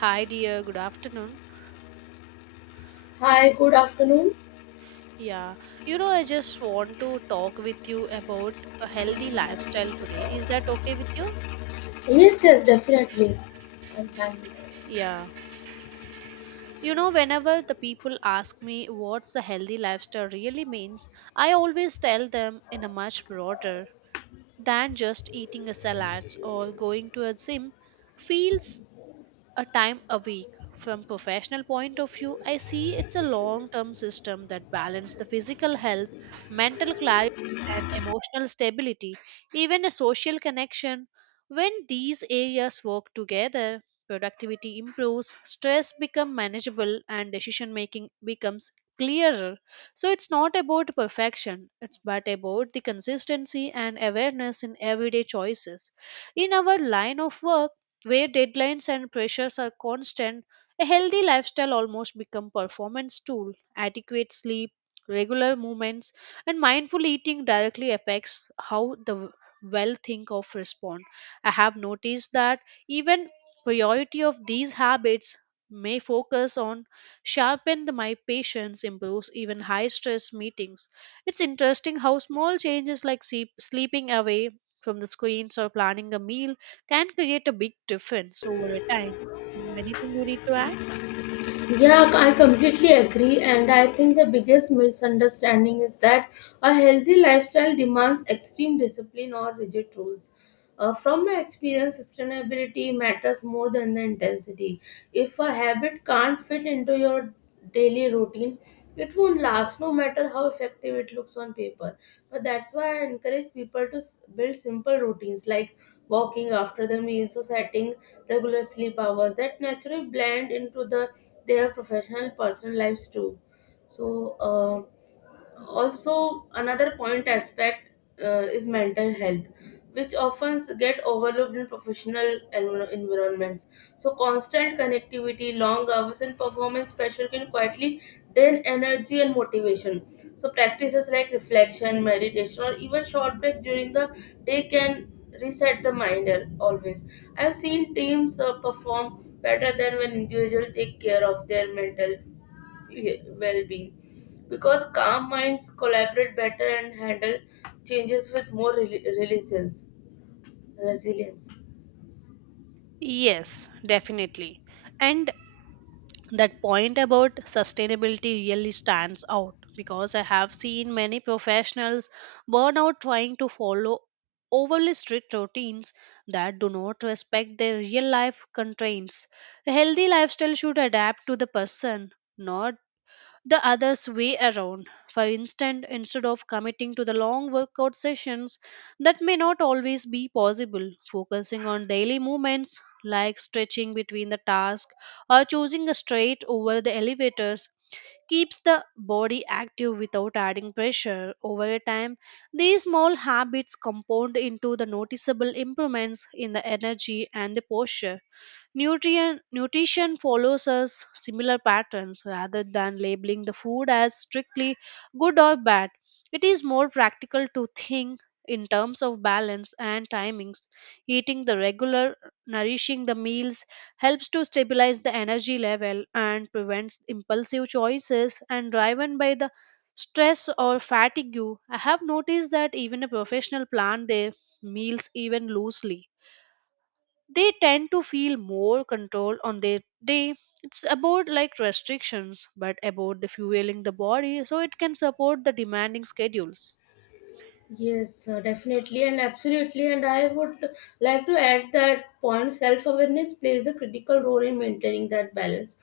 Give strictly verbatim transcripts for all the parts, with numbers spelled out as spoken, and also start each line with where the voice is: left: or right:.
right: Hi, dear. Good afternoon.
left: Hi, good afternoon.
right: Yeah, you know, I just want to talk with you about a healthy lifestyle today. Is that okay with you?
left: Yes, yes, definitely. I'm
right: Mm.
left: fine.
right: Yeah. You know, whenever the people ask me what's a healthy lifestyle really means, I always tell them in a much broader than just eating a salads or going to a gym. Feels a time a week from professional point of view, I see it's a long term system that balance the physical health, mental clarity, and emotional stability, even a social connection. When these areas work together, productivity improves, stress becomes manageable, and decision making becomes clearer. So it's not about perfection, it's but about the consistency and awareness in everyday choices. In our line of work, where deadlines and pressures are constant, a healthy lifestyle almost become performance tool. Adequate sleep, regular movements, and mindful eating directly affects how the well think of respond. I have noticed that even priority of these habits may focus on sharpen the- my patience, improves even high stress meetings. It's interesting how small changes like sleep, sleeping away from the screens or planning a meal can create a big difference over a time. So, anything you need to add?
left: Yeah, I completely agree, and I think the biggest misunderstanding is that a healthy lifestyle demands extreme discipline or rigid rules. Uh, from my experience, sustainability matters more than the intensity. If a habit can't fit into your daily routine, it won't last no matter how effective it looks on paper. But that's why I encourage people to s- build simple routines like walking after the meals or setting regular sleep hours that naturally blend into the their professional personal lives too. So uh, also another point aspect uh, is mental health, which often get overlooked in professional envir- environments. So constant connectivity, long hours, and performance pressure can quietly drain energy and motivation. So practices like reflection, meditation, or even short break during the day can reset the mind al- always. I have seen teams uh, perform better than when individuals take care of their mental well-being, because calm minds collaborate better and handle changes with more rel- resilience Resilience.
right: Yes, definitely. And that point about sustainability really stands out because I have seen many professionals burn out trying to follow overly strict routines that do not respect their real life constraints. A healthy lifestyle should adapt to the person, not the other's way around. For instance, instead of committing to the long workout sessions that may not always be possible, focusing on daily movements like stretching between the tasks or choosing a straight over the elevators keeps the body active without adding pressure over time. These small habits compound into the noticeable improvements in the energy and the posture. Nutrient, nutrition follows us similar patterns rather than labeling the food as strictly good or bad. It is more practical to think in terms of balance and timings. Eating the regular, nourishing the meals helps to stabilize the energy level and prevents impulsive choices and driven by the stress or fatigue. I have noticed that even a professional plan their meals even loosely, they tend to feel more control on their day. It's about like restrictions but about the fueling the body so it can support the demanding schedules.
left: Yes, uh, definitely and absolutely. And I would like to add that point self awareness plays a critical role in maintaining that balance.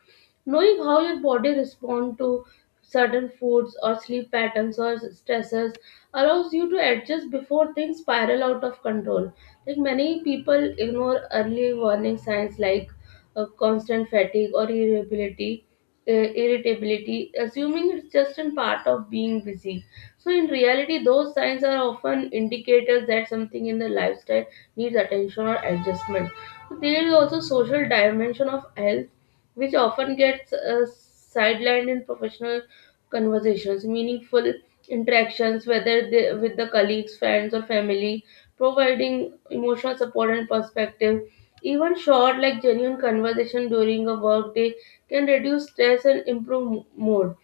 left: Knowing how your body responds to certain foods or sleep patterns or stressors allows you to adjust before things spiral out of control. Like, many people ignore early warning signs like uh, constant fatigue or irritability, uh, irritability, assuming it's just a part of being busy. So, in reality, those signs are often indicators that something in the lifestyle needs attention or adjustment. So, there is also social dimension of health, which often gets uh, sidelined in professional conversations. Meaningful interactions, whether they, with the colleagues, friends, or family, providing emotional support and perspective. Even short, like genuine conversation during a workday, can reduce stress and improve mo- mood.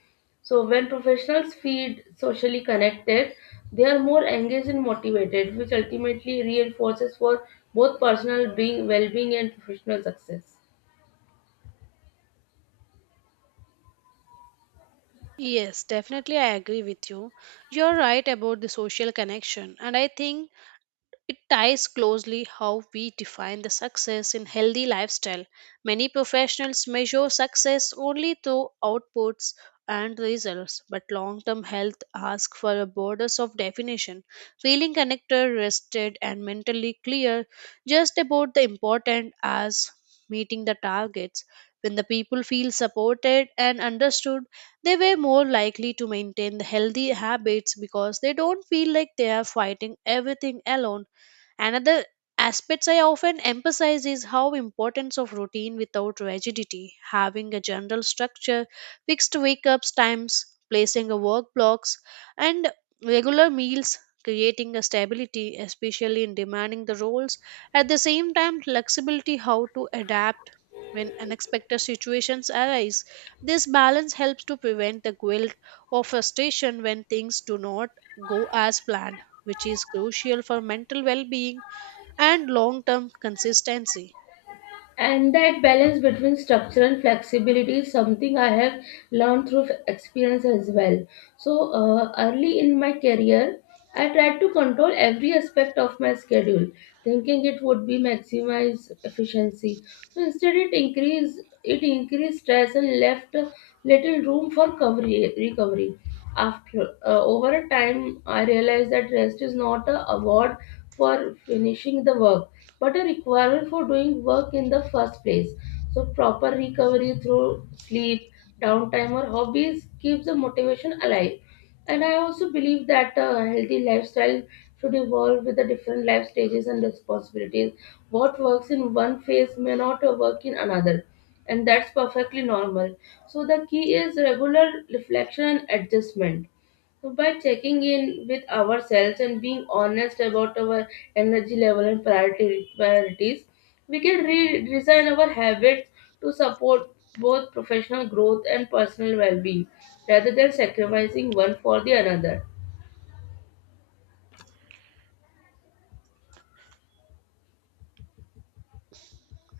left: So, when professionals feel socially connected, they are more engaged and motivated, which ultimately reinforces for both personal being, well-being, and professional success.
right: Yes, definitely, I agree with you. You're right about the social connection and I think it ties closely how we define the success in healthy lifestyle. Many professionals measure success only through outputs and results, but long-term health asks for a borders of definition. Feeling connected, rested, and mentally clear just about the important as meeting the targets. When the people feel supported and understood, they were more likely to maintain the healthy habits because they don't feel like they are fighting everything alone. Another aspects I often emphasize is how importance of routine without rigidity, having a general structure, fixed wake-ups times, placing a work blocks, and regular meals, creating a stability, especially in demanding the roles. At the same time, flexibility how to adapt when unexpected situations arise. This balance helps to prevent the guilt or frustration when things do not go as planned, which is crucial for mental well being and long term consistency.
left: And that balance between structure and flexibility is something I have learned through experience as well. So, uh, early in my career, I tried to control every aspect of my schedule, thinking it would be maximize efficiency. So instead, it increased it increased stress and left little room for recovery. recovery. After uh, over a time, I realized that rest is not a award for finishing the work, but a requirement for doing work in the first place. So proper recovery through sleep, downtime, or hobbies keeps the motivation alive. And I also believe that a healthy lifestyle should evolve with the different life stages and responsibilities. What works in one phase may not uh, work in another, and that's perfectly normal. So, the key is regular reflection and adjustment. So, by checking in with ourselves and being honest about our energy level and priority, priorities, we can re- design our habits to support both professional growth and personal well being rather than sacrificing one for the another.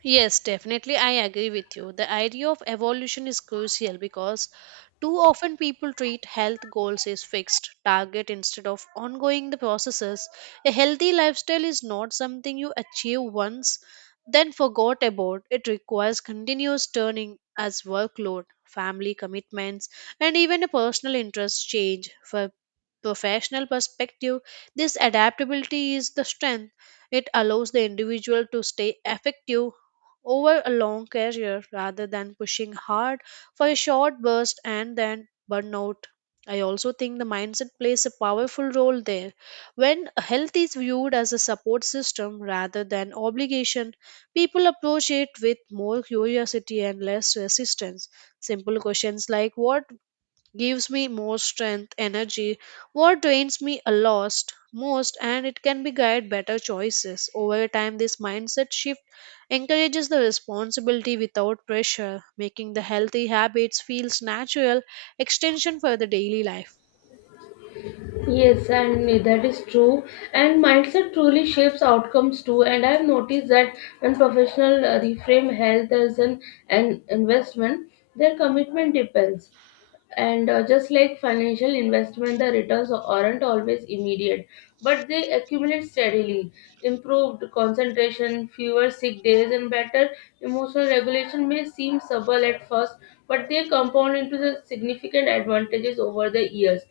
right: Yes, definitely. I agree with you. The idea of evolution is crucial because too often people treat health goals as fixed target instead of ongoing the processes. A healthy lifestyle is not something you achieve once, then forgot about. It requires continuous turning as workload, family commitments, and even a personal interest change. For professional perspective, this adaptability is the strength. It allows the individual to stay effective over a long career rather than pushing hard for a short burst and then burnout. I also think the mindset plays a powerful role there. When health is viewed as a support system rather than obligation, people approach it with more curiosity and less resistance. Simple questions like what gives me more strength, energy. What drains me a lost most, and it can be guide better choices. Over time, this mindset shift encourages the responsibility without pressure, making the healthy habits feels natural extension for the daily life.
left: Yes, and that is true. And mindset truly shapes outcomes too. And I have noticed that when professionals uh, reframe health as an, an investment, their commitment depends. And uh, just like financial investment, the returns aren't always immediate, but they accumulate steadily. Improved concentration, fewer sick days, and better emotional regulation may seem subtle at first, but they compound into the significant advantages over the years.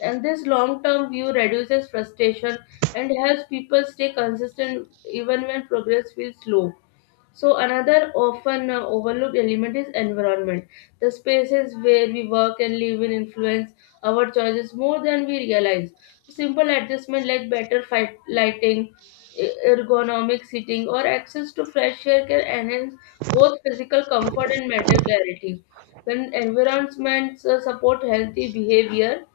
left: And this long term view reduces frustration and helps people stay consistent even when progress feels slow. So, another often uh, overlooked element is environment. The spaces where we work and live in influence our choices more than we realize. Simple adjustment like better fight, lighting, e- ergonomic seating, or access to fresh air can enhance both physical comfort and mental clarity. When environments uh, support healthy behavior,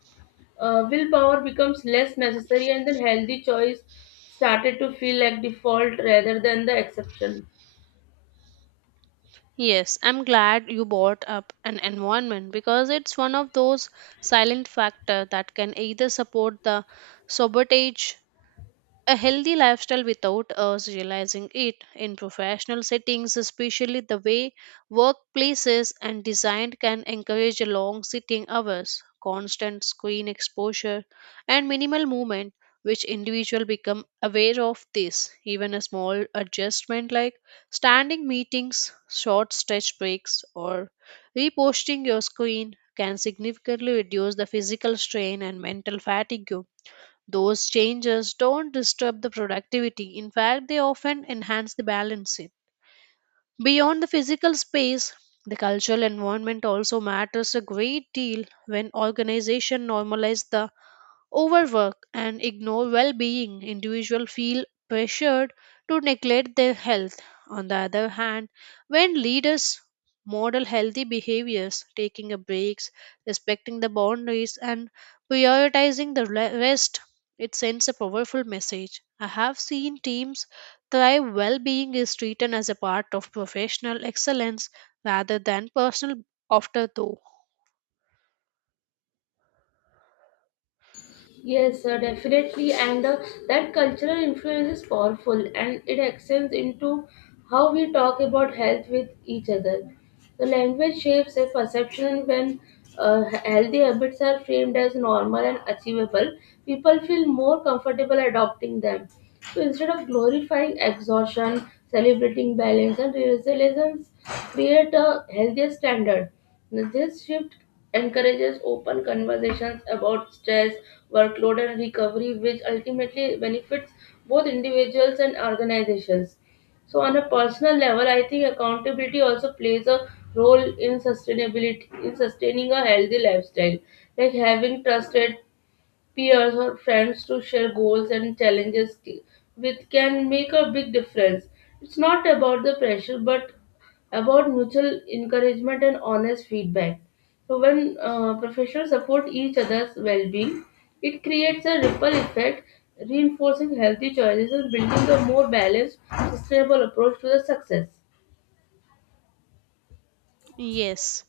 left: uh, willpower becomes less necessary, and then healthy choice started to feel like default rather than the exception.
right: Yes, I'm glad you brought up an environment because it's one of those silent factor that can either support the sabotage a healthy lifestyle without us realizing it. In professional settings, especially the way workplaces and design can encourage long sitting hours, constant screen exposure, and minimal movement, which individual become aware of this. Even a small adjustment like standing meetings, short stretch breaks, or reposting your screen can significantly reduce the physical strain and mental fatigue. Those changes don't disturb the productivity. In fact, they often enhance the balance. Beyond the physical space, the cultural environment also matters a great deal. When organizations normalize the overwork and ignore well being, individuals feel pressured to neglect their health. On the other hand, when leaders model healthy behaviors, taking a breaks, respecting the boundaries, and prioritizing the re- rest, it sends a powerful message. I have seen teams thrive well being is treated as a part of professional excellence rather than personal afterthought.
left: Yes, sir, definitely. And uh, that cultural influence is powerful and it extends into how we talk about health with each other. The language shapes a perception. When uh, healthy habits are framed as normal and achievable, people feel more comfortable adopting them. So instead of glorifying exhaustion, celebrating balance and resilience, create a healthier standard. Now, this shift encourages open conversations about stress, workload, and recovery, which ultimately benefits both individuals and organizations. So, on a personal level, I think accountability also plays a role in sustainability in sustaining a healthy lifestyle, like having trusted peers or friends to share goals and challenges t- with can make a big difference. It's not about the pressure, but about mutual encouragement and honest feedback. So when uh, professionals support each other's well-being, it creates a ripple effect, reinforcing healthy choices and building a more balanced, sustainable approach to the success.
right: Yes.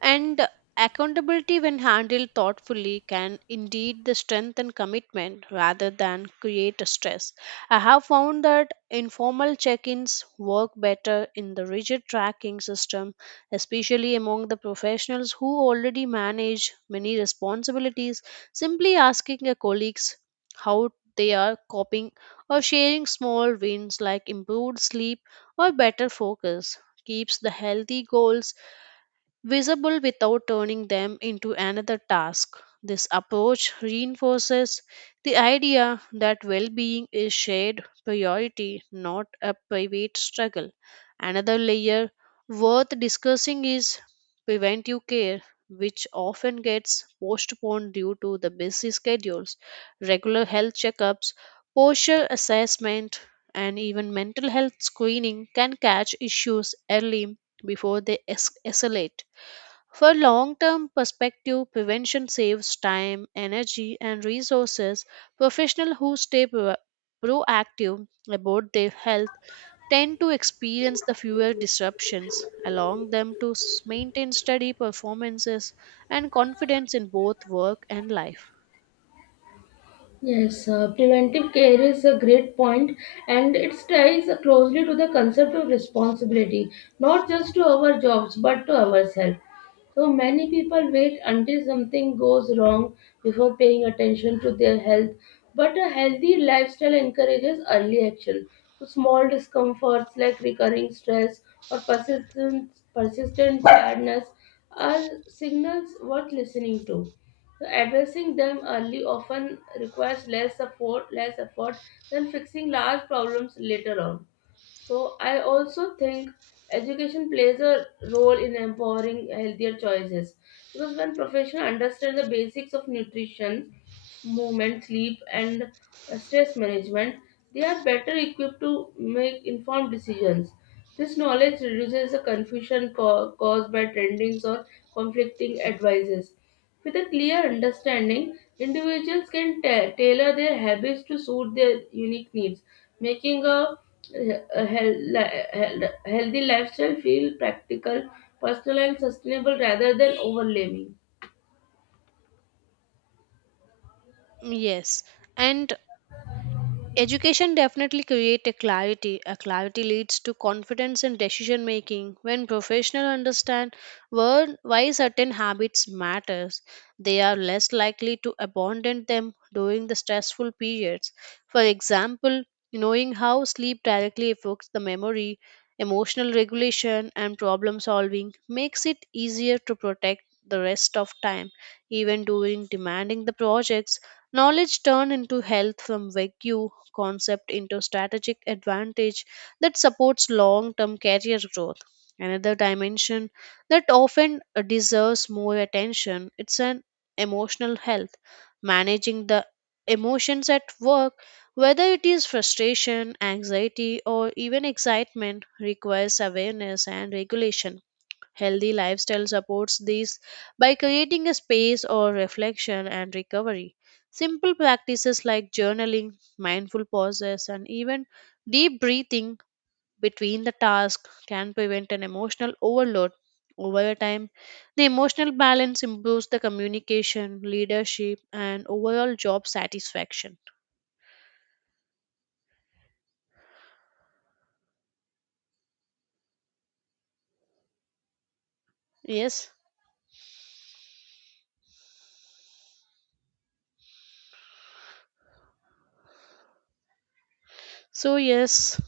right: And accountability, when handled thoughtfully, can indeed the strength and commitment rather than create a stress. I have found that informal check ins work better in the rigid tracking system, especially among the professionals who already manage many responsibilities. Simply asking your colleagues how they are coping or sharing small wins like improved sleep or better focus keeps the healthy goals visible without turning them into another task. This approach reinforces the idea that well being is shared priority, not a private struggle. Another layer worth discussing is preventive care, which often gets postponed due to the busy schedules, regular health checkups, posture assessment, and even mental health screening can catch issues early before they es- escalate. For long term perspective, prevention saves time, energy, and resources. Professionals who stay pro- proactive about their health tend to experience the fewer disruptions, allowing them to s- maintain steady performances and confidence in both work and life.
left: Yes, uh, preventive care is a great point, and it ties closely to the concept of responsibility, not just to our jobs but to ourselves. So many people wait until something goes wrong before paying attention to their health, but a healthy lifestyle encourages early action. So small discomforts like recurring stress or persistent, persistent tiredness are signals worth listening to. So addressing them early often requires less effort, less effort than fixing large problems later on. So I also think education plays a role in empowering healthier choices, because when professionals understand the basics of nutrition, movement, sleep, and uh, stress management, they are better equipped to make informed decisions. This knowledge reduces the confusion ca- caused by trendings or conflicting advices. With a clear understanding, individuals can ta- tailor their habits to suit their unique needs, making a, a hel- li- hel- healthy lifestyle feel practical, personal, and sustainable rather than overwhelming.
right: Yes, and education definitely creates a clarity. A clarity leads to confidence in decision making. When professionals understand where- why certain habits matters, they are less likely to abandon them during the stressful periods. For example, knowing how sleep directly affects the memory, emotional regulation, and problem solving makes it easier to protect the rest of time, even during demanding the projects. Knowledge turned into health from vague concept into strategic advantage that supports long term career growth. Another dimension that often uh, deserves more attention it's an emotional health, managing the emotions at work, whether it is frustration, anxiety, or even excitement, requires awareness and regulation. Healthy lifestyle supports this by creating a space or reflection and recovery. Simple practices like journaling, mindful pauses, and even deep breathing between the tasks can prevent an emotional overload. Over a time, the emotional balance improves the communication, leadership, and overall job satisfaction. Yes. So, yes,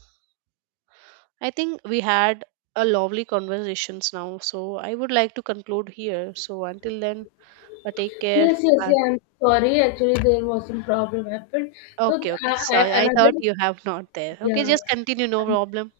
right: I think we had a lovely conversations now. So, I would like to conclude here. So, until then, but take care.
left: Yes, yes,
right: Bye.
left: yeah. I'm sorry. Actually, there was some problem happened. So,
right: Okay, okay.
left: I, I,
right: Sorry, I thought
left: another,
right: you have not there. Okay,
left: yeah.
right: just continue, no problem.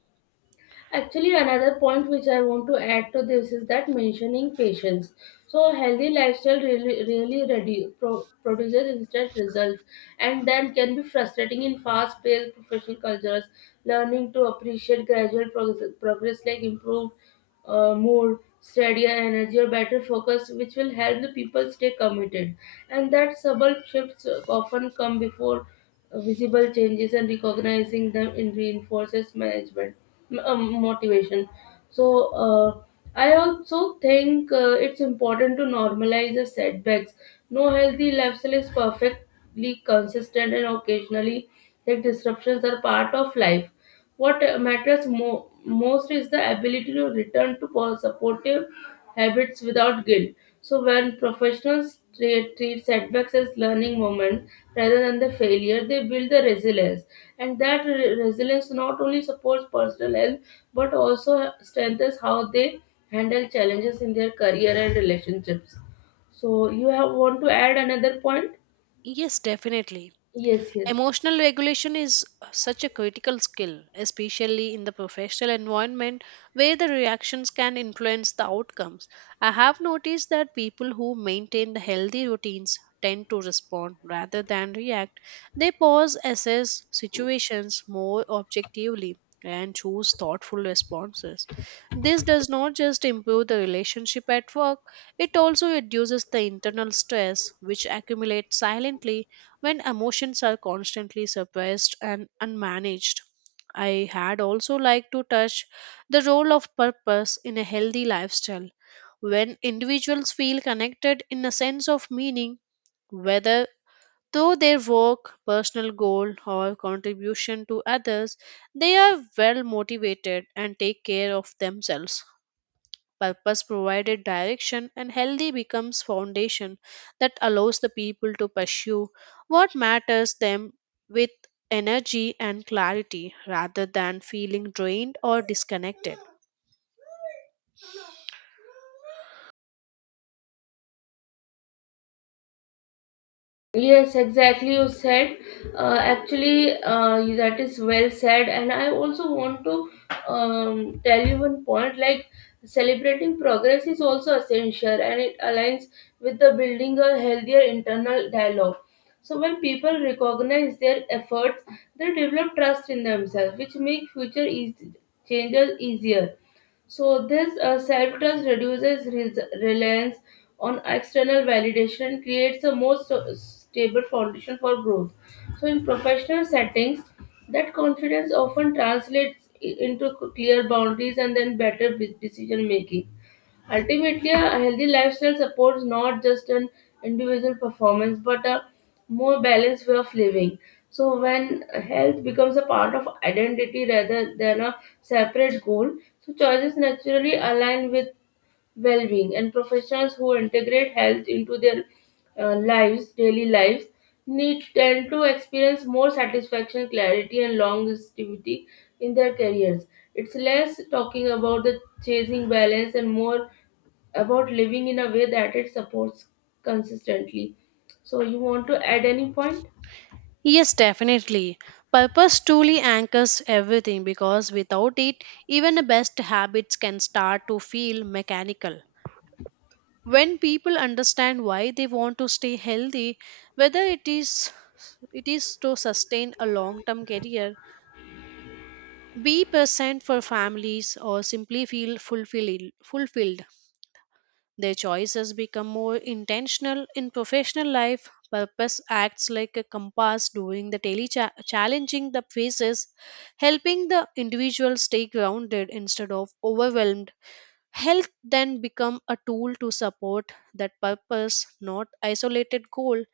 left: Actually, another point which I want to add to this is that mentioning patience. So, healthy lifestyle really, really redu- pro- produces instant results and then can be frustrating in fast paced professional cultures. Learning to appreciate gradual progress, progress like improved uh, mood, steadier energy, or better focus, which will help the people stay committed. And that subtle shifts often come before visible changes, and recognizing them in reinforces management um, motivation. So uh, I also think uh, it's important to normalize the setbacks. No healthy lifestyle is perfectly consistent, and occasionally, like disruptions are part of life. What matters mo- most is the ability to return to po- supportive habits without guilt. So when professionals treat, treat setbacks as learning moments rather than the failure, they build the resilience, and that re- resilience not only supports personal health but also strengthens how they handle challenges in their career and relationships. So, you have want to add another point?
right: Yes, definitely.
left: Yes, yes.
right: Emotional regulation is such a critical skill, especially in the professional environment where the reactions can influence the outcomes. I have noticed that people who maintain the healthy routines tend to respond rather than react. They pause, assess situations more objectively, and choose thoughtful responses. This does not just improve the relationship at work, it also reduces the internal stress which accumulates silently when emotions are constantly suppressed and unmanaged. I had also like to touch the role of purpose in a healthy lifestyle. When individuals feel connected in a sense of meaning, whether through their work, personal goal, or contribution to others, they are well motivated and take care of themselves. Purpose provided direction and healthy becomes foundation that allows the people to pursue what matters them with energy and clarity rather than feeling drained or disconnected.
left: Yes, exactly. You said uh, actually uh, that is well said, and I also want to um, tell you one point. Like, celebrating progress is also essential, and it aligns with the building a healthier internal dialogue. So when people recognize their efforts, they develop trust in themselves, which make future eas- changes easier. So this uh, self trust reduces res- reliance on external validation creates a more so- stable foundation for growth. So, in professional settings, that confidence often translates i- into clear boundaries and then better bu- decision making. Ultimately, a healthy lifestyle supports not just an individual performance but a more balanced way of living. So, when health becomes a part of identity rather than a separate goal, so choices naturally align with well-being, and professionals who integrate health into their uh, lives daily lives need tend to experience more satisfaction, clarity, and longevity in their careers. It's less talking about the chasing balance and more about living in a way that it supports consistently. So you want to add any point?
right: Yes, definitely. Purpose truly anchors everything because without it, even the best habits can start to feel mechanical. When people understand why they want to stay healthy, whether it is it is to sustain a long term career, be present for families or simply feel fulfilled. fulfilled. Their choices become more intentional in professional life. Purpose acts like a compass during the daily cha- challenging the phases, helping the individual stay grounded instead of overwhelmed. Health then become a tool to support that purpose, not isolated goal.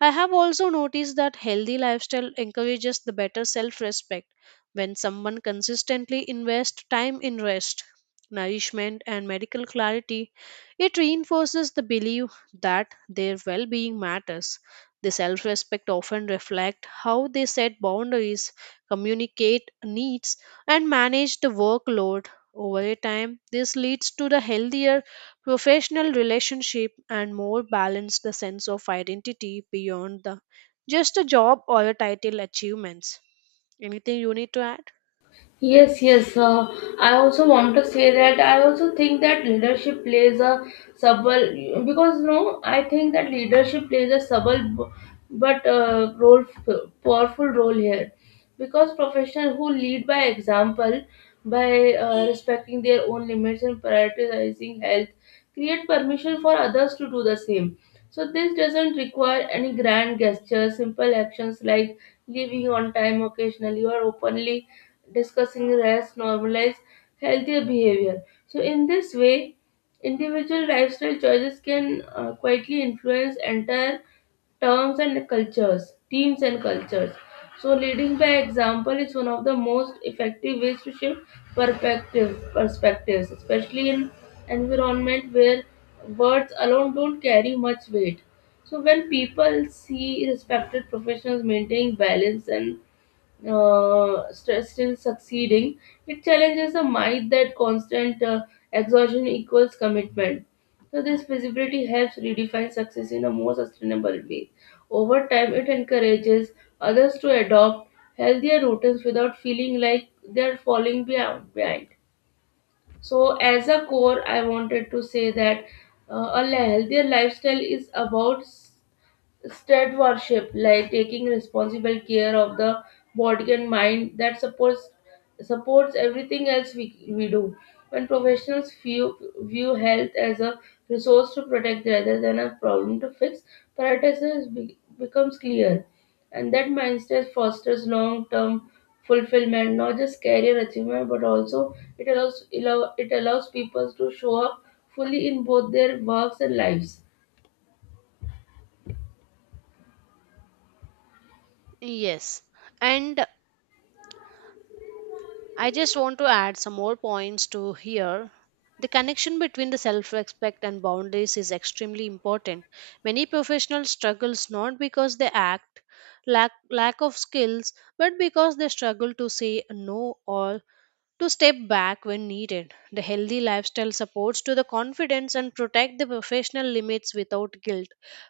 right: I have also noticed that healthy lifestyle encourages the better self-respect when someone consistently invests time in rest, nourishment and medical clarity. It reinforces the belief that their well-being matters. The self-respect often reflect how they set boundaries, communicate needs and manage the workload over a time, this leads to the healthier professional relationship and more balanced the sense of identity beyond the just a job or a title achievements. Anything you need to add?
left: Yes, yes. Uh, I also want to say that I also think that leadership plays a subtle because no, I think that leadership plays a subtle b- but uh, role powerful role here, because professionals who lead by example, by uh, respecting their own limits and prioritizing health, create permission for others to do the same. So this doesn't require any grand gestures. Simple actions like leaving on time occasionally or openly discussing rest, normalize healthier behavior. So, in this way, individual lifestyle choices can uh, quietly influence entire terms and cultures, teams and cultures. So, leading by example is one of the most effective ways to shift perspective, perspectives, especially in environment where words alone don't carry much weight. So, when people see respected professionals maintaining balance and uh, st- still succeeding, it challenges the myth that constant uh, exhaustion equals commitment. So, this visibility helps redefine success in a more sustainable way. Over time, it encourages others to adopt healthier routines without feeling like they are falling behind. behind. So, as a core, I wanted to say that uh, a healthier lifestyle is about State worship, like taking responsible care of the body and mind that supports supports everything else we, we do. When professionals view view health as a resource to protect rather than a problem to fix, priorities be, becomes clear, and that mindset fosters long term fulfillment, not just career achievement, but also it allows allow, it allows people to show up fully in both their works and lives.
right: Yes. And I just want to add some more points to here. The connection between the self respect and boundaries is extremely important. Many professionals struggles not because they act lack lack of skills but because they struggle to say no or to step back when needed. The healthy lifestyle supports to the confidence and protect the professional limits without guilt.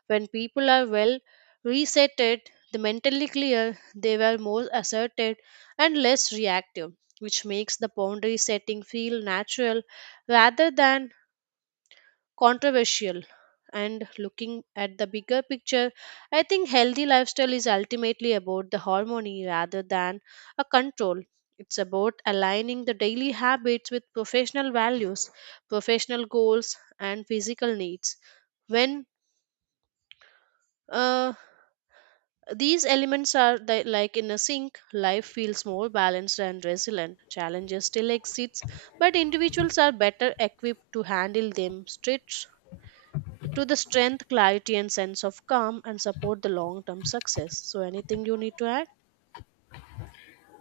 right: When people are well resetted, the mentally clear, they were more assertive and less reactive, which makes the boundary setting feel natural rather than controversial. And looking at the bigger picture, I think healthy lifestyle is ultimately about the harmony rather than a control. It's about aligning the daily habits with professional values, professional goals and physical needs. When uh, these elements are the, like in a sync, life feels more balanced and resilient. Challenges still exist, but individuals are better equipped to handle them. Strict to the strength, clarity, and sense of calm and support the long term success. So, anything you need to add?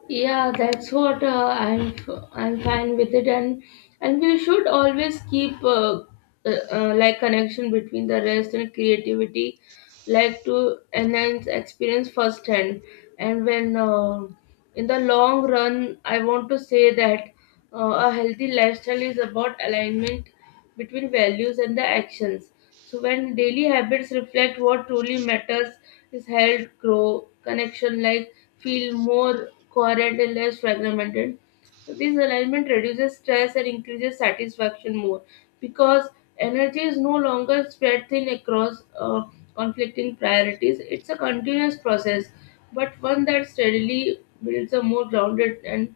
left: Yeah, that's what uh, I'm. I'm fine with it, and and we should always keep uh, uh, uh, like connection between the rest and creativity, like to enhance experience firsthand. And when uh, in the long run, I want to say that uh, a healthy lifestyle is about alignment between values and the actions. So when daily habits reflect what truly matters is health, grow, connection, like feel more coherent and less fragmented. So this alignment reduces stress and increases satisfaction more because energy is no longer spread thin across uh, conflicting priorities. It's a continuous process, but one that steadily builds a more grounded and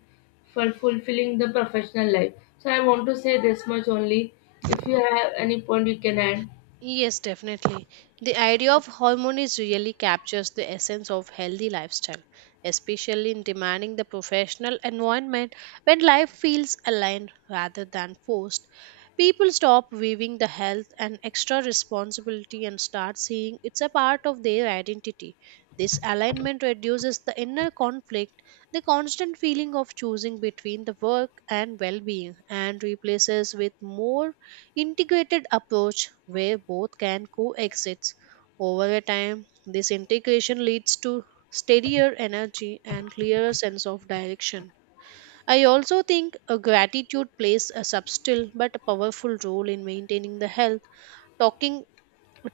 left: for fulfilling the professional life. So I want to say this much only. If you have any point, you can add.
right: Yes, definitely. The idea of harmonies really captures the essence of healthy lifestyle, especially in demanding the professional environment when life feels aligned rather than forced. People stop viewing the health and extra responsibility and start seeing it's a part of their identity. This alignment reduces the inner conflict, the constant feeling of choosing between the work and well being, and replaces with more integrated approach where both can coexist. Over a time, this integration leads to steadier energy and clearer sense of direction. I also think a gratitude plays a subtle but powerful role in maintaining the health. Talking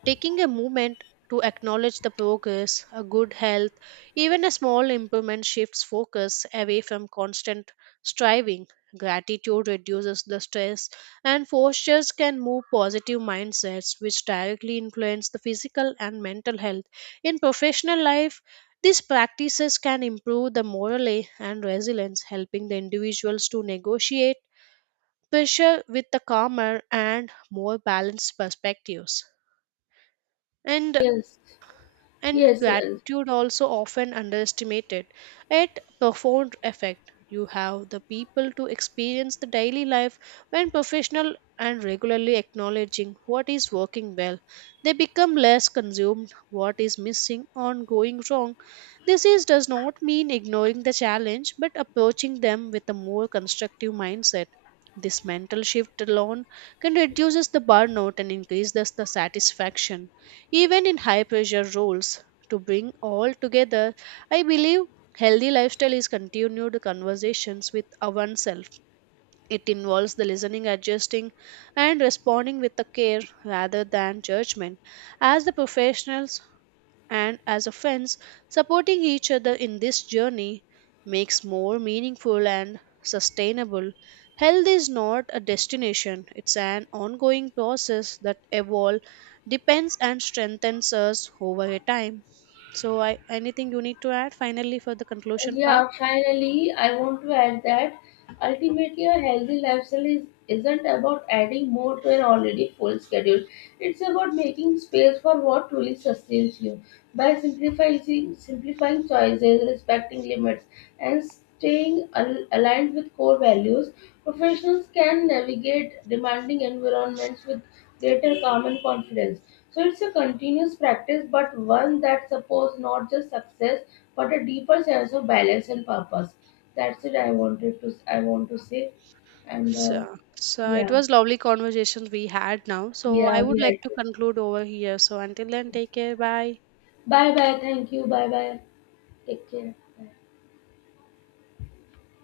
right: Taking a moment to acknowledge the progress, a good health, even a small improvement shifts focus away from constant striving. Gratitude reduces the stress, and postures can move positive mindsets, which directly influence the physical and mental health. In professional life, these practices can improve the morale and resilience, helping the individuals to negotiate pressure with the calmer and more balanced perspectives. And
left: Yes,
right: and
left: yes, uh,
right: gratitude also often underestimated it profound effect you have the people to experience the daily life when professional and regularly acknowledging what is working well, they become less consumed what is missing or going wrong. This is does not mean ignoring the challenge but approaching them with a more constructive mindset. This mental shift alone can reduces the burnout and increase thus the satisfaction even in high pressure roles. To bring all together, I believe healthy lifestyle is continued conversations with oneself. It involves the listening, adjusting, and responding with the care rather than judgment. As the professionals and as a friends, supporting each other in this journey makes more meaningful and sustainable. Health is not a destination, it's an ongoing process that evolves, depends and strengthens us over a time. So I, anything you need to add finally for the conclusion part?
left: yeah, finally, I want to add that ultimately a healthy lifestyle is, isn't about adding more to an already full schedule. It's about making space for what truly sustains you by simplifying, simplifying choices, respecting limits, and staying al- aligned with core values. Professionals can navigate demanding environments with greater calm and confidence. So it's a continuous practice, but one that supports not just success, but a deeper sense of balance and purpose. That's it. I wanted to. I want to say, and uh,
right: So, so it
left: yeah,
right: was lovely conversations we had now, so I
left: yeah, we
right: would like
left: had.
right: to
left: To.
right: conclude over here. So until then, take care, bye.
left: Bye bye. Thank you. Bye bye. Take care. Bye.